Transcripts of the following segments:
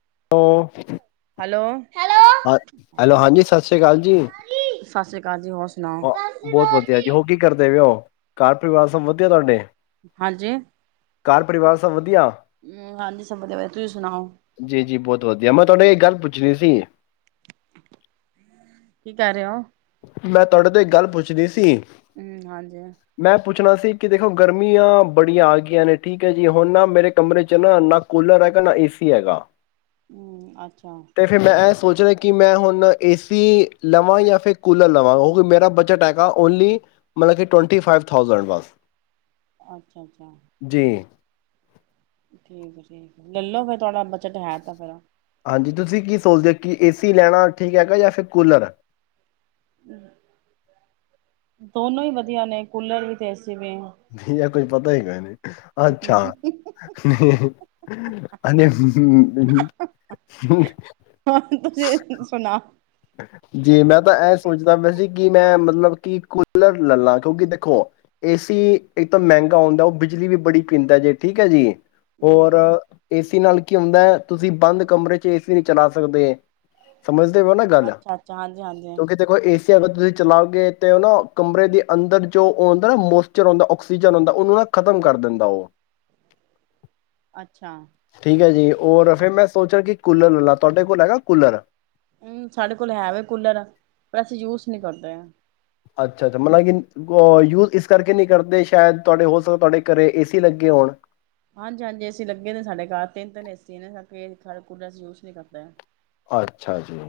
[inaudible] Hello. ਹਾਂ hello ਹਾਂਜੀ ਸਤਿ ਸ਼੍ਰੀ ਅਕਾਲ ਜੀ ਸਤਿ ਸ਼੍ਰੀ ਅਕਾਲ ਜੀ ਹੋਰ ਸੁਣਾਓ ਬਹੁਤ ਵਧੀਆ ਜੀ ਹੋ ਕੀ ਕਰਦੇ ਪਏ ਹੋ। ਘਰ। ਪਰਿਵਾਰ ਸਭ ਵਧੀਆ ਤੁਹਾਡੇ। ਹਾਂਜੀ ਘਰ ਪਰਿਵਾਰ ਸਭ ਵਧੀਆ। ਜੀ ਜੀ [unintelligible] ਬਹੁਤ ਵਧੀਆ ਮੈਂ ਤੁਹਾਨੂੰ ਇਕ ਗੱਲ ਪੁੱਛਣੀ ਸੀ। ਕੀ ਕਰ ਰਹੇ ਹੋ। ਮੈਂ ਤੁਹਾਡੇ ਤੋਂ ਇੱਕ ਗੱਲ ਪੁੱਛਣੀ ਸੀ ਹੂੰ ਹਾਂਜੀ। ਮੈਂ ਪੁੱਛਣਾ ਸੀ ਕਿ ਦੇਖੋ ਗਰਮੀਆਂ ਬੜੀਆਂ ਆ ਗਈਆਂ ਨੇ ਠੀਕ ਹੈ ਜੀ ਹੁਣ ਨਾ ਮੇਰੇ ਕਮਰੇ ਚ ਨਾ ਨਾ ਕੂਲਰ ਹੈਗਾ ਨਾ ਏ ਸੀ ਹੈਗਾ। ਤੇ ਫਿਰ ਮੈਂ ਇਹ [unintelligible] ਸੋਚ ਰਿਹਾ ਕਿ ਮੈਂ ਹੁਣ ਇਸ ਸੀ ਲਵਾਂ ਜਾਂ ਫਿਰ ਲਵਾਂਕਿ ਮੇਰਾ ਬਜਟ ਆਏਗਾ ਓਨਲੀ ਮਤਲਬ ਕਿ ਟਵੈਂਟੀ ਫਾਈਵ ਥਊਜੈਂਡ ਬਸ ਅੱਛਾ ਅੱਛਾ ਜੀ ਠੀਕ ਹੈ ਠੀਕ ਲੈਲੋ ਫੇਰ ਥਹਾਡਾ ਬਜਟ ਹੈ ਤਾਂ ਫੇਿਰ ਹਾਂਜੀ ਤੁਸੀਂ ਕੀ ਸੋਚਦੇ ਹੋ ਕਿ ਏਸੀ ਲੈਣਾ ਠੀਕ ਹੈਗਾ ਜਾਂ ਫਿਰ ਕੂਲਰ ਦੋਨੋ ਹੀ ਵਧੀਆ ਨੇ ਕੂਲਰ ਵੀ ਤੇ ਵੀ ਨਹੀਂ ਕੁੱਝ ਪਤਾ ਉ ਹੀ ਗਏ ਅੱਛਾ ਹ ਤੁਸੀਂ ਸੁਣਾ ਜੀ ਮੈਂ ਤਾਂ ਇਹ ਸੋਚਦਾ ਵੈ ਜ ਕਿ ਮੈਂ ਮ ਮਤਲਬ ਕਿ ਕੂਲਰ ਲੈ ਲਾਂ ਕਿਉਂਕਿ ਦੇਖੋ ਏਸੀ ਇੱਕ ਤਾਂ ਮਹਿੰਗਾ ਹਉਂਦਾ ਉਹ ਬਿਜਲੀ ਵੀ ਬੜੀ ਪੀਂਦਾ ਜੇ ਠੀਕ ਹੈ ਜੀ ਹੋਰ ਹਮ ਇਸ ਏ ਨਾਲ ਕੀ ਹੁੰਦਾ ਹੈ ਤੁਸੀਂ ਬੰਦ ਕਮਰੇ ਚ ਏ ਸੀ ਨਹੀਂ ਚਲਾ ਸਕਦੇ ਸਮਝਦੇ ਹੋ ਨਾ ਅੱਛਾ ਅੱਛਾ ਹਾਂਜੀ ਹਾਂਜੀ ਕਿ ਅਗਰ ਤੁਸੀਂ ਚਲਾਓਗੇ ਤਾਂ ਉਹ ਨਾ ਕਮਰੇ ਦੇ ਅੰਦਰ ਜੋ ਹੁੰਦਾ ਨਾ ਮੋਸਚਰ ਹੁੰਦਾ ਆਕਸੀਜਨ ਹੁੰਦਾ ਉਹਨੂੰ ਨਾ ਖ਼ਤਮ ਕਰ ਦਿੰਦਾ ਉਹ ਅੱਛਾ ਰ ਫਿਰ ਮੈਂ ਸੋਚਿਆ ਕਿ ਕੂਲਰ ਲੈ ਲਾ ਤੁਹਾਡੇ ਕੋਲ ਹੈਗਾ ਕੂਲਰ ਹਮ ਸਾਡੇ ਕੋਲ ਹੈ ਵ ਕੂਲਰ ਪਰ ਅਸੀਂ ਯੂਜ ਨਹੀਂ ਕਰਦੇ ਹ ਅੱਛਾ ਅੱਛਾ ਮਤਲਬ ਕਿ ਯੂਜ ਇਸ ਕਰਕੇ ਨਹੀਂ ਕਰਦੇ ਸ਼ਾਇਦ ਤੁਹਾਡੇ ਹੋ ਸਕ ਤੁਹਾਡੇ ਘਰੇ ਏਸੀ ਲੱਗੇ ਹੋਣ ਹਾਂਜੀ ਹਾਂਜੀ ਏਸੀ ਲੱਗੇ ਨੇ ਸਾਡੇ ਘਰ ਤਿੰਨ ਤਿੰਨ ਏਸੀ ਨੇ ਫ ਕੂਡੇ ਚ ਯੂਸ ਨੀ ਕਰਦਾ ਅੱਛਾ ਜੀ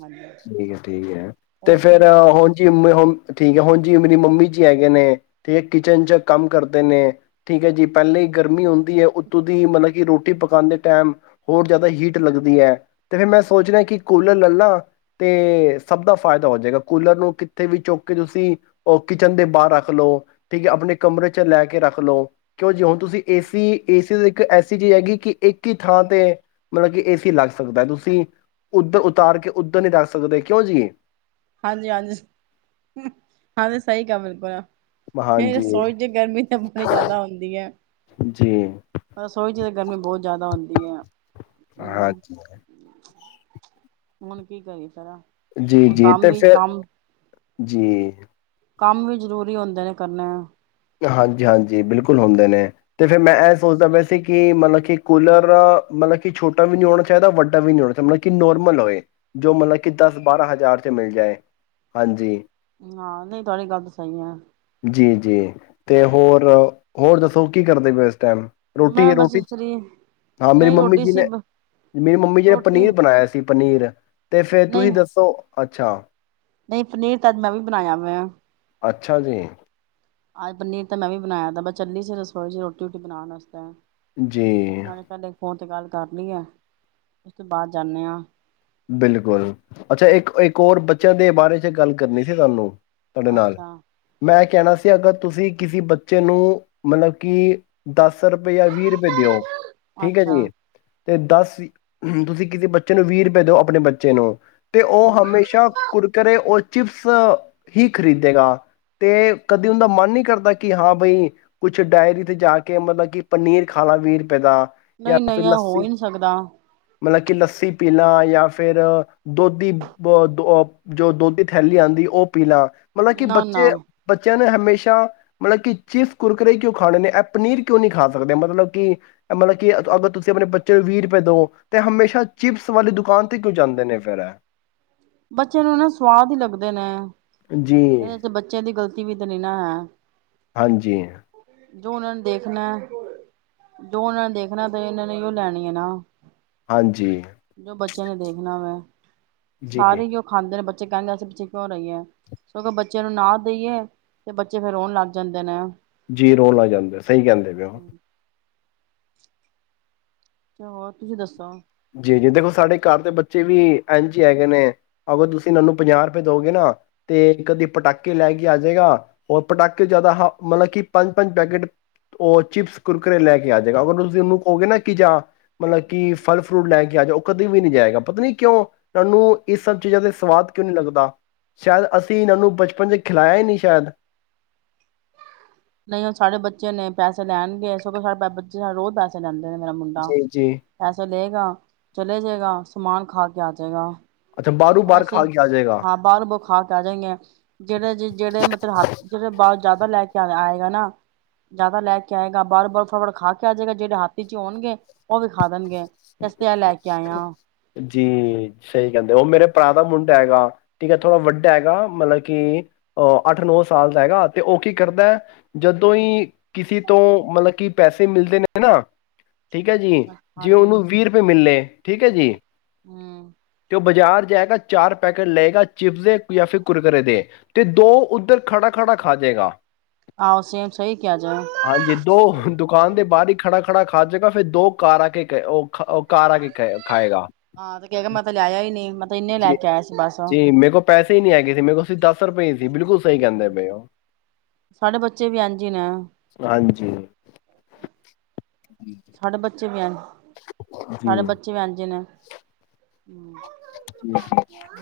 ਹਾਂਜੀ ਠੀਕ ਹੈ ਠੀਕ ਹੈ ਤੇ ਹੋਰ ਤੁਸੀਂ ਫੇਰ ਸੁਣਾਓ? ਹੁਣ ਜੀ ਹੁਣ ਠੀਕ ਹੈ ਹੁਣ ਜੀ ਮੇਰੀ ਮੰਮੀ ਜੀ ਹੈਗੇ ਨੇ ਠੀਕ ਹੈ ਕਿਚਨ ਚ ਕੰਮ ਕਰਦੇ ਨੇ ਠੀਕ ਹੈ ਜੀ ਪਹਿਲਾਂ ਹੀ ਗਰਮੀ ਹੁੰਦੀ ਹੈ ਉੱਤੋਂ ਦੀ ਮਤਲਬ ਕਿ ਰੋਟੀ ਪਕਾਉਣ ਦੇ ਟਾਈਮ ਹੋਰ ਜ਼ਿਆਦਾ ਹੀਟ ਲੱਗਦੀ ਹੈ ਤੇ ਫਿਰ ਮੈਂ ਸੋਚ ਰਿਹਾ ਕਿ ਕੂਲਰ ਲੈ ਲਾਂ ਤੇ ਸਭ ਦਾ ਫਾਇਦਾ ਹੋ ਜਾਏਗਾ ਕੂਲਰ ਨੂੰ ਕਿੱਥੇ ਵੀ ਚੁੱਕ ਕੇ ਤੁਸੀਂ ਉਹ ਕਿਚਨ ਦੇ ਬਾਹਰ ਰੱਖ ਲਓ ਠੀਕ ਹੈ ਆਪਣੇ ਕਮਰੇ ਚ ਲੈ ਕੇ ਰੱਖ ਲਓ ਕਿਉਂ ਜਿ ਹੁਣ ਤੁਸੀਂ ਏ ਸੀ ਏਸੀ ਇੱਕ ਐਸੀ ਚੀਜ਼ ਹੈਗੀ ਕਿ ਇੱਕ ਹੀ ਥਾਂ ਤੇ ਮਤਲਬ ਕਿ ਏ ਸੀ ਲੱਗ ਸਕਦਾ ਤੁਸੀਂ ਤੁਸੀਂ ਉੱਧਰ ਉਤਾਰ ਕੇ ਉੱਧਰ ਨਹੀਂੀ ਰੱਖ ਸਕਦੇ ਕਿਉਂ ਜੀਏ ਹਾਂਜੀ ਹਾਂਜੀ ਹਾਂਜੀ ਸਹੀ ਕਿਹਾ ਬਿਲਕੁਲ ਨਹੀਂ ਹਾਂਜੀ ਰਸੋਚ ਗਰਮੀ ਤਾਂ ਬਹੁਤ ਜ਼ਿਆਦਾ ਹੁੰਦੀ ਹੈ ਜੀ ਬਸੋਹੀ ਜੀ ਤੇ ਗਰਮੀ ਬਹੁਤ ਜ਼ਿਆਦਾ ਹੁੰਦੀ ਜਧਆ ਹਾਂਜੀ ਹੈ ਹੁਣ ਕੀ ਕਰੀ ਤਰਾ ਜੀ ਜੀ ਤੇ ਫਿਰ ਜੀ ਕੰਮ ਵੀ ਜਰੂਰੀ ਹੁੰਦੇ ਨੇ ਕਰਨੇ ਹਾਂਜੀ ਹਾਂਜੀ ਬਿਲਕੁਲ ਹੁੰਦੇ ਨੇ ਤੇ ਫਿਰ ਮੈਂ ਇਹ ਸੋਚਦਾ ਮੈਂ ਜਿੱਥੇ ਕਿ ਮਤਲਬ ਕਿ ਕੂਲਰ ਮਤਲਬ ਕਿ ਛੋਟਾ ਵੀ ਨਹੀਂ ਹੋਣਾ ਚਾਹੀਦਾ ਵੱਡਾ ਵੀ ਨਹੀਂ ਹੋਣਾ ਚਾਹੀਦਾ ਮਤਲਬ ਕਿ ਨੋਰਮਲ ਹੋਏ ਜੋ ਮਤਲਬ ਕਿ ਦਸ ਬਾਰਾਂ ਹਜ਼ਾਰ 'ਚ ਮਿਲ ਜਾਏ ਹਾਂਜੀ ਹਾਂ ਨਹੀਂ ਤੁਹਾਡੀ ਗੱਲ ਸਹੀ ਆ ਜੀ ਜੀ ਤੇ ਹੋਰ ਹੋਰ ਦੱਸੋ ਕੀ ਕਰਦੇ ਪ ਟਮ ਮੈਂ ਰੋਟੀ ਬਸ ਰੋਟੀ ਚ ਫਰੀ ਹਾਂ ਮੇਰੀ ਨਹੀਂ ਮੰਮੀ ਰੋਟੀ ਜੀ ਸੀ ਨੇ ਮੇਰੀ ਮੰਮੀ ਜੀ ਨੇ ਰੋਟੀ ਪਨੀਰ ਬਣਾਇਆ ਸੀ ਪਨੀਰ ਤੇ ਫੇਿਰ ਨਹੀਂ ਤੁਸੀਂ ਦੱਸੋ ਅੱਛਾ ਨਹੀਂ ਪਨੀਰ ਤਾਂ ਮੈਂ ਵੀ ਬਣਾਇਆ ਵਾ ਅੱਛਾ ਜੀ ਆਜ ਪਨੀਰ ਤਾਂ ਮੈਂ ਵੀ ਬਣਾਇਆ ਤ ਬ ਚੱਲੀ ਸੀ ਰਸੋਈ ਚ ਰੋਟੀ ਰੋਟੀ ਬਣਾ ਵਸਤੇ ਜੀ ਤੇ ਗੱਲ ਕਰ ਲਈ ਹੈ ਉਸ ਤੋਂ ਬਾਅਦ ਜਾਂਦੇ ਹਾਂ ਬਿਲਕੁਲ ਅੱਛਾ ਇੱਕ ਇੱਕ ਹੋਰ ਬੱਚਿਆਂ ਦੇ ਬਾਰੇ ਚ ਗੱਲ ਕਰਨੀ ਸੀ ਤੁਹਾਨੂੰ ਤੁਹਾਡੇ ਨਾਲ ਮੈਂ ਕਹਿਣਾ ਅਗਰ ਤੁਸੀਂ ਕਿਸੇ ਬੱਚੇ ਨੂੰ ਮਤਲਬ ਕਿ ਦੱਸ ਰੁਪਏ ਜਾਂ ਵੀਹ ਰੁਪਏ ਦਿਓ ਠੀਕ ਹੈ ਅੱਛਾ-ਅੱਛਾ ਜੀ ਅਤੇ ਦਸ ਤੁਸੀਂ ਕਿਸੇ ਬੱਚੇ ਨੂੰ ਵੀਰ ਭ ਦਿੋ ਆਪਣੇ ਬੱਚੇ ਨੂੰ ਤੇ ਉਹ ਹੂੰ ਹਮੇਸ਼ਾ ਕੁਰਕਰੇ ਉਹ ਚਿਪਸ ਹੀ ਖਰੀਦੇਗਾ ਤੇ ਕਦੇ ਉਹਦਾ ਮਨ ਨਹੀਂ ਕਰਦਾ ਕਿ ਹਾਂ ਬਈ ਕੁਛ ਡਾਇਰੀ ਤੇ ਜਾ ਕੇ ਮਤਲਬ ਕਿ ਪਨੀਰ ਖਾ ਲਾ ਵੀਹ ਰੁਪਏ ਦਾ ਜਾਂ ਨਹੀਂ ਫਿਰ ਨਹੀਂ ਇਹ ਲੱਸੀ ਹੋ ਹੀ ਨਹੀਂ ਸਕਦਾ ਮਤਲਬ ਕਿ ਲੱਸੀ ਪੀਲਾਾਂ ਜਾਂ ਫੇਿਰ ਦੁੱਧ ਅਹਹ ਜੋ ਦੁੱਧ ਦੀ ਥੈਲੀ ਆਉਂਦੀ ਉਹ ਪੀਲਾਾਂ ਮਤਲਬ ਕਿ ਬੱਚੇ ਨਾ-ਨਾ ਬੱਚਿਆਂ ਨੇ ਹਮੇਸ਼ਾ ਮਤਲਬ ਕਿ ਚਿਪਸ ਕੁਰਕਰੇ ਕਿਉਂ ਖਾਣੇ ਨੇ ਇਹ ਪਨੀਰ ਕਿਉਂ ਨਹੀਂੀ ਖਾ ਸਕਦੇ ਮਤਲਬ ਕਿ ਮਤਲਬ ਕਿ ਅਗਰ ਤੁਸੀਂ ਆਪਣੇ ਬੱਚੇ ਨੂੰ ਵੀਹ ਰੁਪਏ ਦਓ ਤੇ ਹਮੇਸ਼ਾ ਚਿਪਸ ਵਾਲੇੁ ਦੁਕਾਂ ਤੇ ਕਿਉਂ ਜਾਂਦੇ ਨੇ ਫੇਰ ਬੱਚੇ ਨੂੰ ਨਾ ਸਵਾਦ ਹੀ ਲੱਗਦੇ ਨੇ ਜੀ ਇਹਦੇ ਚ ਬੱਚੇ ਦੀ ਗ਼ਲਤੀ ਵੀ ਤੇ ਨ ਨਾ ਹੈ ਹਾਂਜੀ ਜੋ ਉਹਨਾਂ ਨੇ ਦੇਖਣਾ ਜੋ ਉਹਨਾਂ ਨੇ ਦੇਖਣਾ ਤਾਂ ਇਹਨਾਂ ਨੇ ਉਹ ਲੈਣੀ ਹੈ ਨਾ ਹਾਂਜੀ ਜੋ ਬੱਚਿਆਂ ਨੇ ਦੇਖਣਾ ਮੈਂ ਜੀ ਸਾਰੇ ਹੀ ਉਹ ਖਾਂਦੇ ਨੇ ਬੱਚ ਬੱਚੇ ਕਹਿੰਦੇ ਅਸੀ ਪਿੱਛੇ ਕਿਉਂ ਰਹੀ ਹੈ ਸਕ ਬੱਚੇ ਨੂੰ ਨਾ ਦੇਈਏ ਤੇ ਬੱਚੇ ਫੇਰ ਰੋਣ ਲੱਗ ਜਾਂਦੇ ਨੇ ਜੀ ਰੋ ਲ ਆ ਜਾਂਦੇ ਸਹੀ ਕਹਿੰਦੇ ਪਓ ਦੱਸਾ ਜੀ ਜੀ ਦੇਖੋ ਸਾਡੇ ਘਰ ਦੇ ਬੱਚੇ ਵੀ ਇਝ ਹੀ ਹੈਗੇ ਨੇ ਅਗਰ ਤੁਸੀਂ ਇਹਾਨ ਨੂੰ ਪੰਜਾਹ ਰੁਪਏ ਦਓਗੇ ਨਾ ਤੇ ਕਦੇ ਪਟਾਕੇ ਲੈ ਕੇ ਆ ਜਾਏਗਾ ਰ ਪਟਾਕੇ ਜਿਆਦਾ ਹ ਮਤਲਬ ਕਿ ਪੰਜ ਪੰਜ ਪੈਕੇਟ ਉਹ ਚਿਪਸ ਕੁਰਕਰੇ ਲੈ ਕੇ ਆ ਜਾਏਗਾ ਅਗਰ ਤੁਸੀਂ ਉਹਨੂੰ ਕਹੋਗੇ ਨਾ ਕਿ ਜਾਂ ਮਤਲਬ ਕਿ ਫਲ ਫਰੂਟ ਲੈ ਕੇ ਆ ਜਾਓ ਕਦੇ ਵੀ ਨਹੀਂੀ ਜਾਏਗਾ ਪਤਾ ਨੀ ਕਿਉਂ ਇਹਾਨੂੰ ਇਸ ਸਭ ਚੀਜ਼ਾਂ ਦੇ ਸਵਾਦ ਕਿਉਂ ਨਹੀਂੀ ਲੱਗਦਾ ਸ਼ਾਇਦ ਅਸੀਂ ਇਹਾਨੂੰ ਬਚਪਨ ਚ ਖਿਲਾਇਆ ਹੀ ਨਹੀਂੀ ਸ਼ਾਇਦ ਨਹੀਂੁਣ ਸਾਡੇ ਬੱਚੇ ਨੇ ਪੈਸੇ ਲੈਣਗੇ ਸਗ ਸਾੇ ਬੱਚੇ ਰੋਜ਼ ਪੈਸੇ ਲੈਂਦੇ ਮੇਰਾ ਮੁੰਡਾ ਜੀ ਜੀ ਪੈਸਾ ਲਏਗਾ ਚ ਲੈ ਜਾਏਗਾ ਸਮਾਨ ਖਾ ਕੇ ਆ ਜਾਏਗਾ ਅੱਛਾ ਬਾਹਰੋਂ ਹੁਣ ਬਾਹਰ ਅਸੀਂ ਖਾ ਕੇ ਆ ਜਾਏਗਾ ਹਾਂ ਬਾਹਰੋਂ ਬੁ ਖਾ ਕੇ ਆ ਜਾਏਗੇ ਆ ਜਿਹੜੇ ਜ ਜਿਹੜੇ ਮਤਲਬ ਹੱਥ ਜਿਹੜੇ ਬਾਹਰ ਜ਼ਿਆਦਾ ਲੈ ਕੇ ਆਏਗਾ ਨਾ ਜ਼ਿਆਦਾ ਲੈ ਕੇ ਆਏਗਾ ਬਾਰ ਬਾਰ ਫਟਾਫਟ ਖਾ ਕੇ ਆ ਜਾਏਗਾ ਜਿਹੜੇ ਹਾਥੀ ਚ ਹੋਣਗੇ ਉਹ ਵੀ ਖਾ ਦੇਣਗੇ ਕਸਤਿਆ ਲੈ ਕੇ ਆਇਆ ਜੀ ਸਹੀ ਕਹਿੰਦੇ ਉਹ ਮੇਰੇ ਭਰਾ ਦਾ ਮੁੰਡਾ ਹੈਗਾ ਠੀਕ ਹੈ ਥੋੜ੍ਹਾ ਵੱਡਾ ਹੈਗਾ ਮਤਲਬ ਕਿ ਅਹ ਅੱਠ ਨੋ ਸਾਲ ਦਾ ਹੈਗਾ ਤੇ ਉਹ ਕੀ ਕਰਦਾ ਹੈ ਜਦੋਂ ਹੀ ਕਿਸੇ ਤੋਂ ਮਤਲਬ ਕਿ ਪੈਸੇ ਮਿਲਦੇ ਨੇ ਨਾ ਠੀਕ ਹੈ ਜੀ ਜੇ ਹਾਂਜੀ ਉਹਨੂੰ ਵੀਹ ਰੁਪਏ ਮਿਲਲੇ ਠੀਕ ਹੈ ਜੀ ਹੂੰ ਤੇ ਉਹ ਬਾਜ਼ਾਰ ਜਾਏਗਾ ਚਾਰ ਪੈਕੇਟ ਲਏਗਾ ਚਿਪਸ ਜਾਂ ਫਿਰ ਕੁੁਰਕੁੁਰਰੇ ਦੇ ਤੇ ਦੋ ਉੱਧਰ ਖੜਾ ਖੜਾ ਖਾ ਜਾੇਗਾ ਆਹੋ ਸੇਮ ਸਹੀ ਕਿਹਾ ਜੇ ਹਾਂਜੀ ਦੋ ਦੁਕਾਨ ਦੇ ਬਾਹਰ ਹੀ ਖੜਾ ਖੜਾ ਖਾ ਜਗਾ ਫੇਿਰ ਦੋ ਕਾਰ ਆ ਕੇ ਕ ਉਹ ਉਹ ਕਾਰ ਆ ਕੇ ਹਾਂ ਤੇ ਕਹਿ ਕੇ ਮੈਂ ਤੇ ਲੈਆਈ ਨਹੀਂ ਮੈਂ ਇਨੇ ਲੈ ਜੀ। ਕੇ ਆਇਆ ਸੀ ਬਸ ਜੀ ਮੇਰੇ ਕੋਲ ਪੈਸੇ ਨਹੀਂੀ ਹੈਗੇ ਸੀ ਮੇ ਕੋਲਸੀ ਦ ਰੁਪਏ ਸੀ ਬਿਲਕੁਲ ਸਹੀ ਕਹਿੰਦੇ ਪਏ ਹੋ ਸਾਡੇ ਬੱਚੇ ਵੀ ਇੰਝ ਹੀ ਨੇ ਹਾਂਜੀ ਚੁਵੇਿਆਨ ਸਾਡੇ ਜੀ ਬੱਚੇ ਵੈਝੇ ਨੇ ਆਾਂ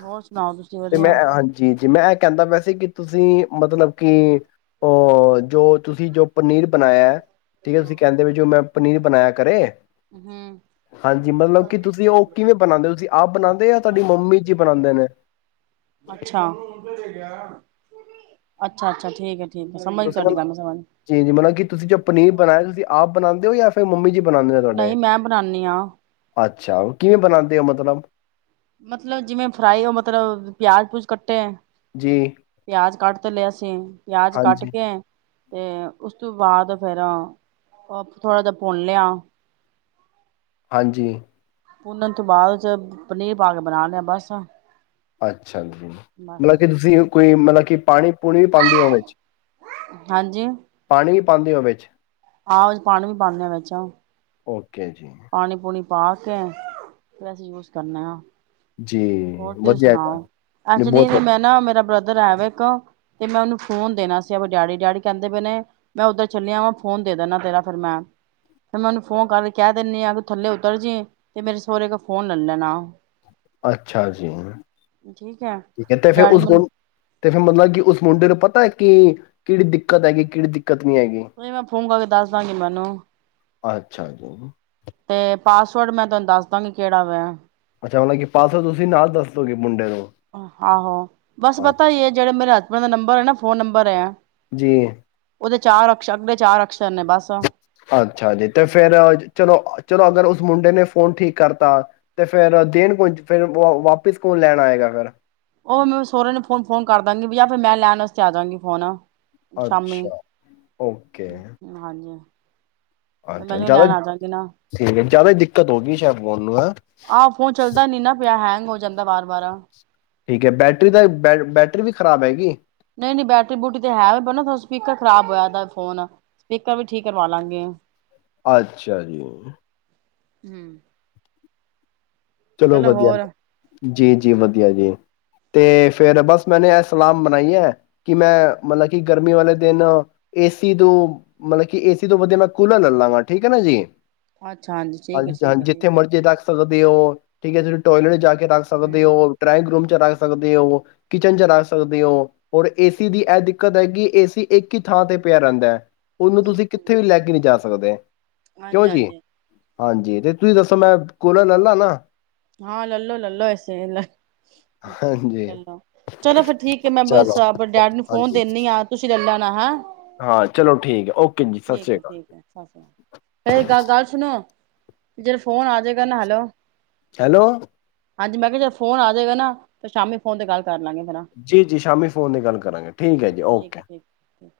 ਹੋਰ ਸੁਣਾਓ ਤੁਸੀਂ ਤੇ ਮੈਂ ਵਧੀਆ? ਹਾਂਜੀ ਜੀ ਮੈਂ ਇਹ ਕਹਿੰਦਾ ਵੈਸੇ ਕਿ ਤੁਸੀਂ ਮਤਲਬ ਕਿ ਅਹ ਜੋ ਤੁਸੀਂ ਜੋ ਪਨੀਰ ਬਣਾਇਆ ਠੀਕ ਹੈ ਤੁਸੀਂ ਕਹਿੰਦੇ ਵੀ ਜੋ ਮੈਂ ਪਨੀਰ ਬਣਾਇਆ ਕਰੇ। ਹੂੰ। ਹਾਂਜੀ ਮਤਲਬ ਕਿ ਤੁਸੀਂ ਉਹ ਕਿਵੇਂ ਬਣਾਂਦੇ ਹੋ ਤੁਂ ਅੱਛਾ। ਅੱਛਾ-ਅੱਛਾ ਠੀਕ ਹੈ। ਤੁਸੀਂ ਮਤਲ ਜ ਜ ਮਤਲਬ ਕੀ ਤੁਸੀਂ ਜੋ ਪਨੀਰ ਬਣਾਇਆ ਤੁਸੀਂ ਆਪ ਬਣਾਨਦੇ ਜਾਂ ਫਿਰ ਮੰਮੀ ਜੀ ਬਣਾਉਂਦੇ ਨੇ ਤੁਹਾਡੇ ਨਹੀਂ ਮੈਂ ਬਣਾਨਨੀ ਹਾਂ। ਅੱਛਾ ਉਹ ਕਿਵੇਂ ਬਣਾਨਦੇ ਹੋ ਮਤਲਬ? ਮਤਲਬ ਜਿਵੇਂ ਫਰਾਈ ਹੋ ਮਤਲਬ ਪਿਆਜ ਪਊਜ ਕੱਟੇ। ਜੀ ਪਿਆਜ ਕੱਟ ਲਿਆ ਸੀ ਪਿਆਜ ਕੱਟ ਹਾਂਜੀ ਕੇ ਤੇ ਉਸ ਤੋਂ ਬਾਅਦ ਫੇਰ ਥੋੜ੍ਹਾ ਜਿਹਾ ਭੁੰਨ ਲਿਆ। ਹਾਂਜੀ। ਭੁੰਨਣ ਤੋਂ ਬਾਅਦ ਚ ਪਨੀਰ ਪਾ ਕੇ ਬਣਾ ਲਿਆ ਬਸ। ਅੱਛਾ ਜੀ ਬਸ ਮਤਲਬ ਕਿ ਤੁਸੀਂ ਕੋਈ ਮਤਲ ਪਾਣੀ ਪੂਣੀ ਵੀ ਪਾਂਦੇ ਓ ਵਿਚ। ਹਾਂਜੀ ਪਾਂਦੇ ਹੋ ਵਿੱਚ। ਆਹੋ ਪਾਣੀ ਵੀ ਪਾਂਦੇ ਆ ਵਿੱਚ। ਓਕੇ ਜੀ। ਪਾਣੀ ਪੂਣੀ ਪਾ ਕੇ ਫ ਅਸੀਂ ਯੂਜ ਕਨੇ ਆ। ਜੀ ਹੋਰ ਤੁਸੀਂ ਵਧੀਆ ਗੱਲ ਸੁਣਾਓ ਨਹੀਂ ਐਕਚਲੀ ਬਹੁਤ ਮੈਂ ਨਾ ਮੇਰਾ ਬ੍ਰਦਰ ਐ ਵ ਇੱਕ ਤੇ ਮੈਂ ਉਹਨੂੰ ਫੋਨ ਦੇਣਾ ਸੀ ਆਪ ਡੈਡੀ, ਡੈਡੀ ਕਹਿੰਦੇ ਪੇ ਨੇ, ਮੈਂ ਉਓਧਰ ਚੱਲਿਆ ਵਾ ਫੋਨ ਦੇ ਦਿੰਦਾ ਤੇਰਾ ਫੇਰ ਮੈਂ, ਫਿਰ ਮੈਂ ਉਹਨੂੰ ਫੋਨ ਕਰ ਕਹਿ ਦਿੰਦੀ ਅਗ ਥੱਲੇ ਉਤਰ ਜਈ ਤੇ ਮੇਰੇ ਸਹੁਰ ਕੋ ਫੋਨ ਲੈ ਲੈਣਾ। ਅੱਛਾ ਜੀ ਠੀਕ ਹੈ ਤੇ ਫਿਰ ਡੈਡੀ ਉਸ ਮੈਨੂੰ ਮੁ ਤੇ ਫਿਰ ਮਤਲਬ ਕਿ ਉਸ ਮੁੰਡੇ ਨੂੰ ਪਤਾ ਹੈ ਕ ਕਿ ਕਿਹੜੀ ਦਿੱਕਤ ਹੈਗੀ ਕਿਹੜੀ ਦਿਕ ਉ ਮੈਂ ਫੋਨ ਕਰਕੇ ਦੱਸ ਦਾਂਗੀ ਮੈਨੂੰ। ਅੱਛਾ ਜੀ। ਤੇ ਪਾਸਵਰਡ ਮੈਂ ਤੁਹਾਨੂੰ ਦੱਸ ਦਾਂਗੀ ਕਿਹੜਾ ਵ। ਅੱਛਾ ਮਤਲਬ ਕਿ ਪਾਸਵਰਡ ਤੁਸੀਂ ਨਾਲ ਦੱਸੋਗੇ ਮੁੰਡੇ ਨੂੰ। ਆਹੋ ਬਸ ਅੱ ਪਤਾ ਹੀ ਹੈ ਜਿਹੜੇ ਮੇਰੇ ਹਸਬੈਂਡ ਦਾ ਨੰਬਰ ਹੈ ਨਾ ਫ਼ੋਨ ਨੰਬਰ ਹੈ। ਜੀ। ਉਹਦੇ ਚਾਰ ਅਕਸ਼ ਅਗਲੇ ਚਾਰ ਅਕਸ਼ਰ ਨੇ ਬਸ। ਅੱਛਾ ਜੀ ਤੇ ਫਿਰ ਚਲੋ ਚਲੋ ਅਗਰ ਉਸ ਮੁੰਡੇ ਨੇ ਫੋਨ ਠੀਕ ਕਰਤਾ ਤੇ ਫੇਰ ਦੇਣ ਕੁ ਫਿਰ ਵਾਪਿਸ ਕੌਣ ਲੈਣ ਆਏਗਾ ਫਿਰ? ਉਹ ਮੈ ਸਹਰੇ ਨੂੰ ਫੋਨ ਫੋਨ ਕਰ ਦਾਂਗੀ ਵੀ ਯਾ ਫਿਰ ਮੈਂ ਲੈਣ ਵਾਸਤੇ ਆ ਜਾਗੀ ਫੋਨ। ਸ਼ਾਮੀ ਅੱਛਾ ਓਕੇ ਹਾਂਜੀ। ਤੇ ਅੱਛਾ ਮੈਨੂੰ ਜਿਆਦਾ ਲੈਣ ਆ ਜਾਗੇ ਨਾ ਠੀਕ ਹੈ, ਜਿਆਦਾ ਦਿੱਕਤ ਹੋ ਗਈ ਸ਼ਾਇਦ। ਫੋਨ ਨੂੰ ਹਾਂ। ਆਹੋ ਫੋਨ ਚੱਲਦਾ ਨੀ ਨਾ ਪਿਆ ਹੈਂਗ ਹੋ ਜਾਂਦਾ ਵਾਰ ਵਾਰ ਠੀਕ ਹੈ ਬੈਟਰੀ ਦਾ ਬ ਬੈਟਰੀ ਵੀ ਖਰਾਬ ਹੈਗੀ ਨਹੀਂ ਨਹੀਂ ਬੈਟਰੀ ਬੂਟਰੀ ਤੇ ਹੈ ਵੀ ਬ ਸਪੀਕਰ ਖ਼ਰਾਬ ਹੋਇਆ ਫੋਨ ਸਪੀਕਰ ਵੀ ਠੀਕ ਕਰਵਾ ਲਾਂਗੇ ਅੱਛਾ ਜੀ ਹਮ ਚਲੋ ਵਧੀਆ ਜੀ ਜੀ ਵਧੀਆ ਜੀ ਤੇ ਫੇਿਰ ਬਸ ਮੈਨੇ ਇਹ ਸਲਾਮ ਬਣਾਈ ਹੈ ਕਿ ਮੈਂ ਮਤਲਬ ਕਿ ਗਰਮੀ ਵਾਲੇ ਦਿਨ ਏਸੀ ਤੋਂ ਮਤਲਬ ਕਿ ਏਸੀ ਤੋਂ ਵਧੀਆ ਮੈਂ ਕੂਲਰ ਲੈ ਲਾਂਗਾ ਠੀਕ ਹੈ ਨਾ ਜੀ ਅੱਛਾ ਠੀਕ ਹੈ ਹਾਂਜੀ ਠੀਕ ਹਾਂਜੀ ਹੈ ਠੀਕ ਜਿੱਥੇ ਹੈ ਮਰਜ਼ੀ ਰੱਖ ਸਕਦੇ ਹੋ ਠੀਕ ਤੁ ਫਿਰ ਟੋਇਲੇਟ ਜਾ ਕੇ ਰੱਖ ਸਕਦੇ ਹੂੰ ਉਹ ਡਰਾਇੰਗ ਰੂਮ ਚ ਰੱਖ ਸਕਦੇ ਹੋ ਕਿਚਨ ਚ ਰੱਖ ਸਕਦੇ ਹੋ ਔਰ ਏਸੀ ਦੀ ਇਹ ਦਿੱਕਤ ਹੈ ਕਿ ਏਸੀ ਇੱਕ ਹੀ ਥਾਂ ਤੇ ਪਿਆ ਰਹਿੰਦਾ ਹੈ ਉਹਨੂੰ ਤੁਸੀਂ ਕਿੱਥੇ ਵੀ ਲੈ ਕੇ ਨਹੀਂੀ ਜਾ ਸਕ ਸਕਦੇ ਕਿਉਂ ਹਾਂਜੀ ਜੀ ਹਾਂਜੀ ਹਾਂਜੀ ਤੇ ਤੁਸੀਂ ਦੱਸੋ ਮੈਂ ਕੋਲਾ ਲੈ ਲਾ ਨਾ ਹਾਂ ਲਲੋ ਲੈਲੋ ਐਸੇ ਹਾਂਜੀ ਲੈੋ ਚਲੋ ਫਿਰ ਠੀਕ ਹੈ ਮੈਂ ਬ ਚਲੋ ਆਪ ਡੈਡੀ ਨੂੰ ਫੋਨ ਹਾਂਜੀ ਦਿੰਦੀ ਆਾਂ ਤੁਸੀਂ ਲੈ ਲਾਂ ਸੁ ਹਾਂ ਚਲੋ ਠੀਕ ਹੈ ਓਕੇ ਜੀ ਸਤਿ ਸ੍ਰੀ ਹੈ ਅਕਾਲ ਠੀਕ ਹੈ ਸਤਿ ਜੀ ਜਦ ਫੋਨ ਆਜੇਗਾ ਨਾ ਹੈਲੋ ਹੈਲੋ ਹਾਂਜੀ ਮੈਂ ਕਿਹਾ ਜ ਫੋਨ ਆ ਜਾਵੇਗਾ ਨਾ ਤੇ ਸ਼ਾਮੀ ਫੋਨ ਤੇ ਗੱਲ ਕਰ ਲਾਂਗੇ ਫਿਰ ਜੀ ਜੀ ਸ਼ਾਮੀ ਫੋਨ ਦੀ ਗੱਲ ਕਰਾਂਗੇ ਠੀਕ ਹੈ ਜੀ ਓਕੇ ਹੈ ਠੀਕ